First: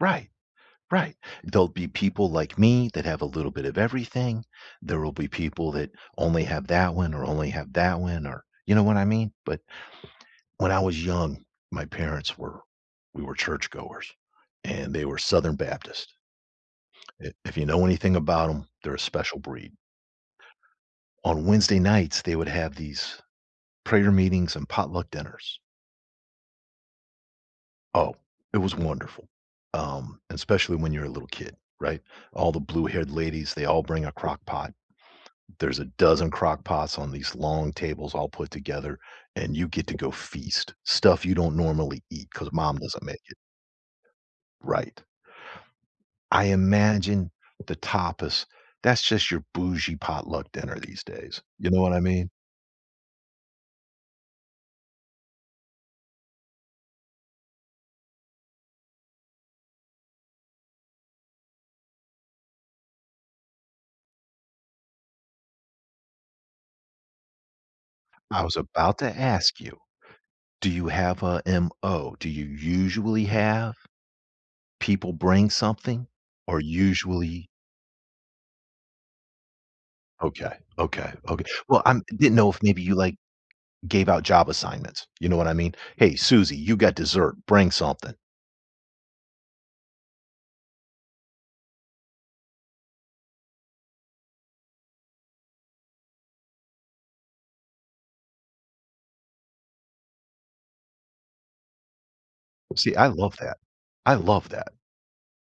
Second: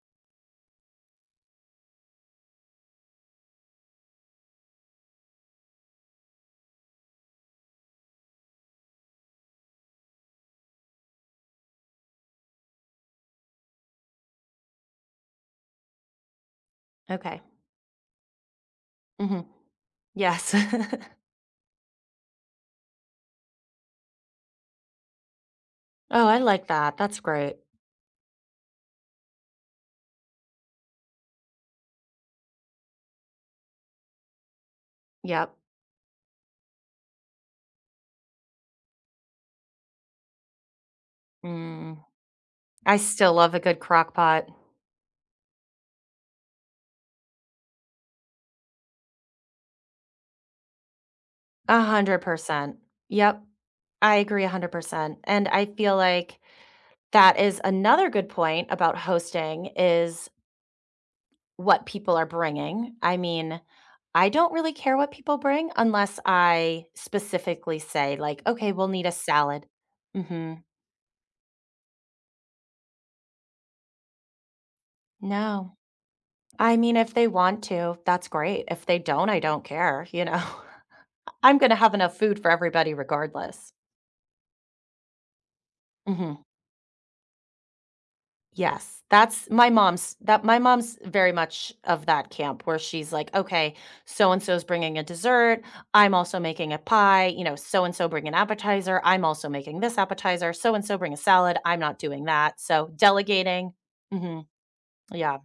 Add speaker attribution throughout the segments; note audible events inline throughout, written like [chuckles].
Speaker 1: Right. Right. There'll be people like me that have a little bit of everything. There will be people that only have that one, or only have that one, or, you know what I mean? But when I was young, my parents were we were churchgoers and they were Southern Baptists. I
Speaker 2: Okay.
Speaker 1: if you know anything about 'em, they're a special
Speaker 2: Mhm.
Speaker 1: breed.
Speaker 2: Yes. [chuckles]
Speaker 1: On Wednesday nights, they would have these prayer meetings and potluck dinners.
Speaker 2: Oh, I like that, that's great.
Speaker 1: Oh, it was wonderful, um, especially when you're a little kid right? All the blue-haired ladies, they all bring a crock pot.
Speaker 2: Yep.
Speaker 1: There's a dozen crock pots on these long tables all put together, and you get to go feast, stuff you don't
Speaker 2: Mm.
Speaker 1: normally eat 'cause mom
Speaker 2: I
Speaker 1: doesn't make
Speaker 2: still
Speaker 1: it.
Speaker 2: love a good crock pot.
Speaker 1: Right. I imagine the tapas, that's just your bougie potluck dinner these days, you know
Speaker 2: a
Speaker 1: what I
Speaker 2: hundred
Speaker 1: mean?
Speaker 2: percent. Yep. I agree 100%. And I feel like that is another good point about hosting, is what people are bringing. I mean, I don't really care what people bring unless I specifically say,
Speaker 1: I
Speaker 2: like,
Speaker 1: was
Speaker 2: "Okay, we'll
Speaker 1: about
Speaker 2: need a
Speaker 1: to ask
Speaker 2: salad."
Speaker 1: you.
Speaker 2: Mhm.
Speaker 1: Do you have a MO? Do you usually have people bring
Speaker 2: No.
Speaker 1: something or
Speaker 2: I mean, if they
Speaker 1: usually
Speaker 2: want to, that's great. If they don't, I don't care, you know? I
Speaker 1: Okay, okay, okay.
Speaker 2: I'm gonna
Speaker 1: Well,
Speaker 2: have
Speaker 1: I'm
Speaker 2: enough
Speaker 1: didn't
Speaker 2: food
Speaker 1: know
Speaker 2: for
Speaker 1: if maybe you,
Speaker 2: everybody
Speaker 1: like,
Speaker 2: regardless.
Speaker 1: gave out job assignments, you know what I mean? "Hey,
Speaker 2: Mhm.
Speaker 1: Susie, you got dessert, bring something."
Speaker 2: Yes. That's my mom's that my mom's very much of that camp where she's, like, "Okay, so-and-so's bringing a dessert, I'm also making a pie, you know, so and so bring an appetizer, I'm also making this appetizer, so-and-so bring a salad, I'm not doing that." So,
Speaker 1: See, I love that.
Speaker 2: delegating.
Speaker 1: I
Speaker 2: Mhm.
Speaker 1: love that.
Speaker 2: Yeah.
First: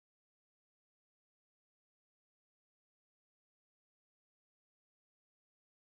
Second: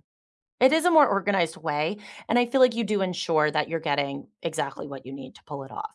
Speaker 2: It is a more organized way, and I feel like you do ensure that you're getting exactly what you need to pull it off.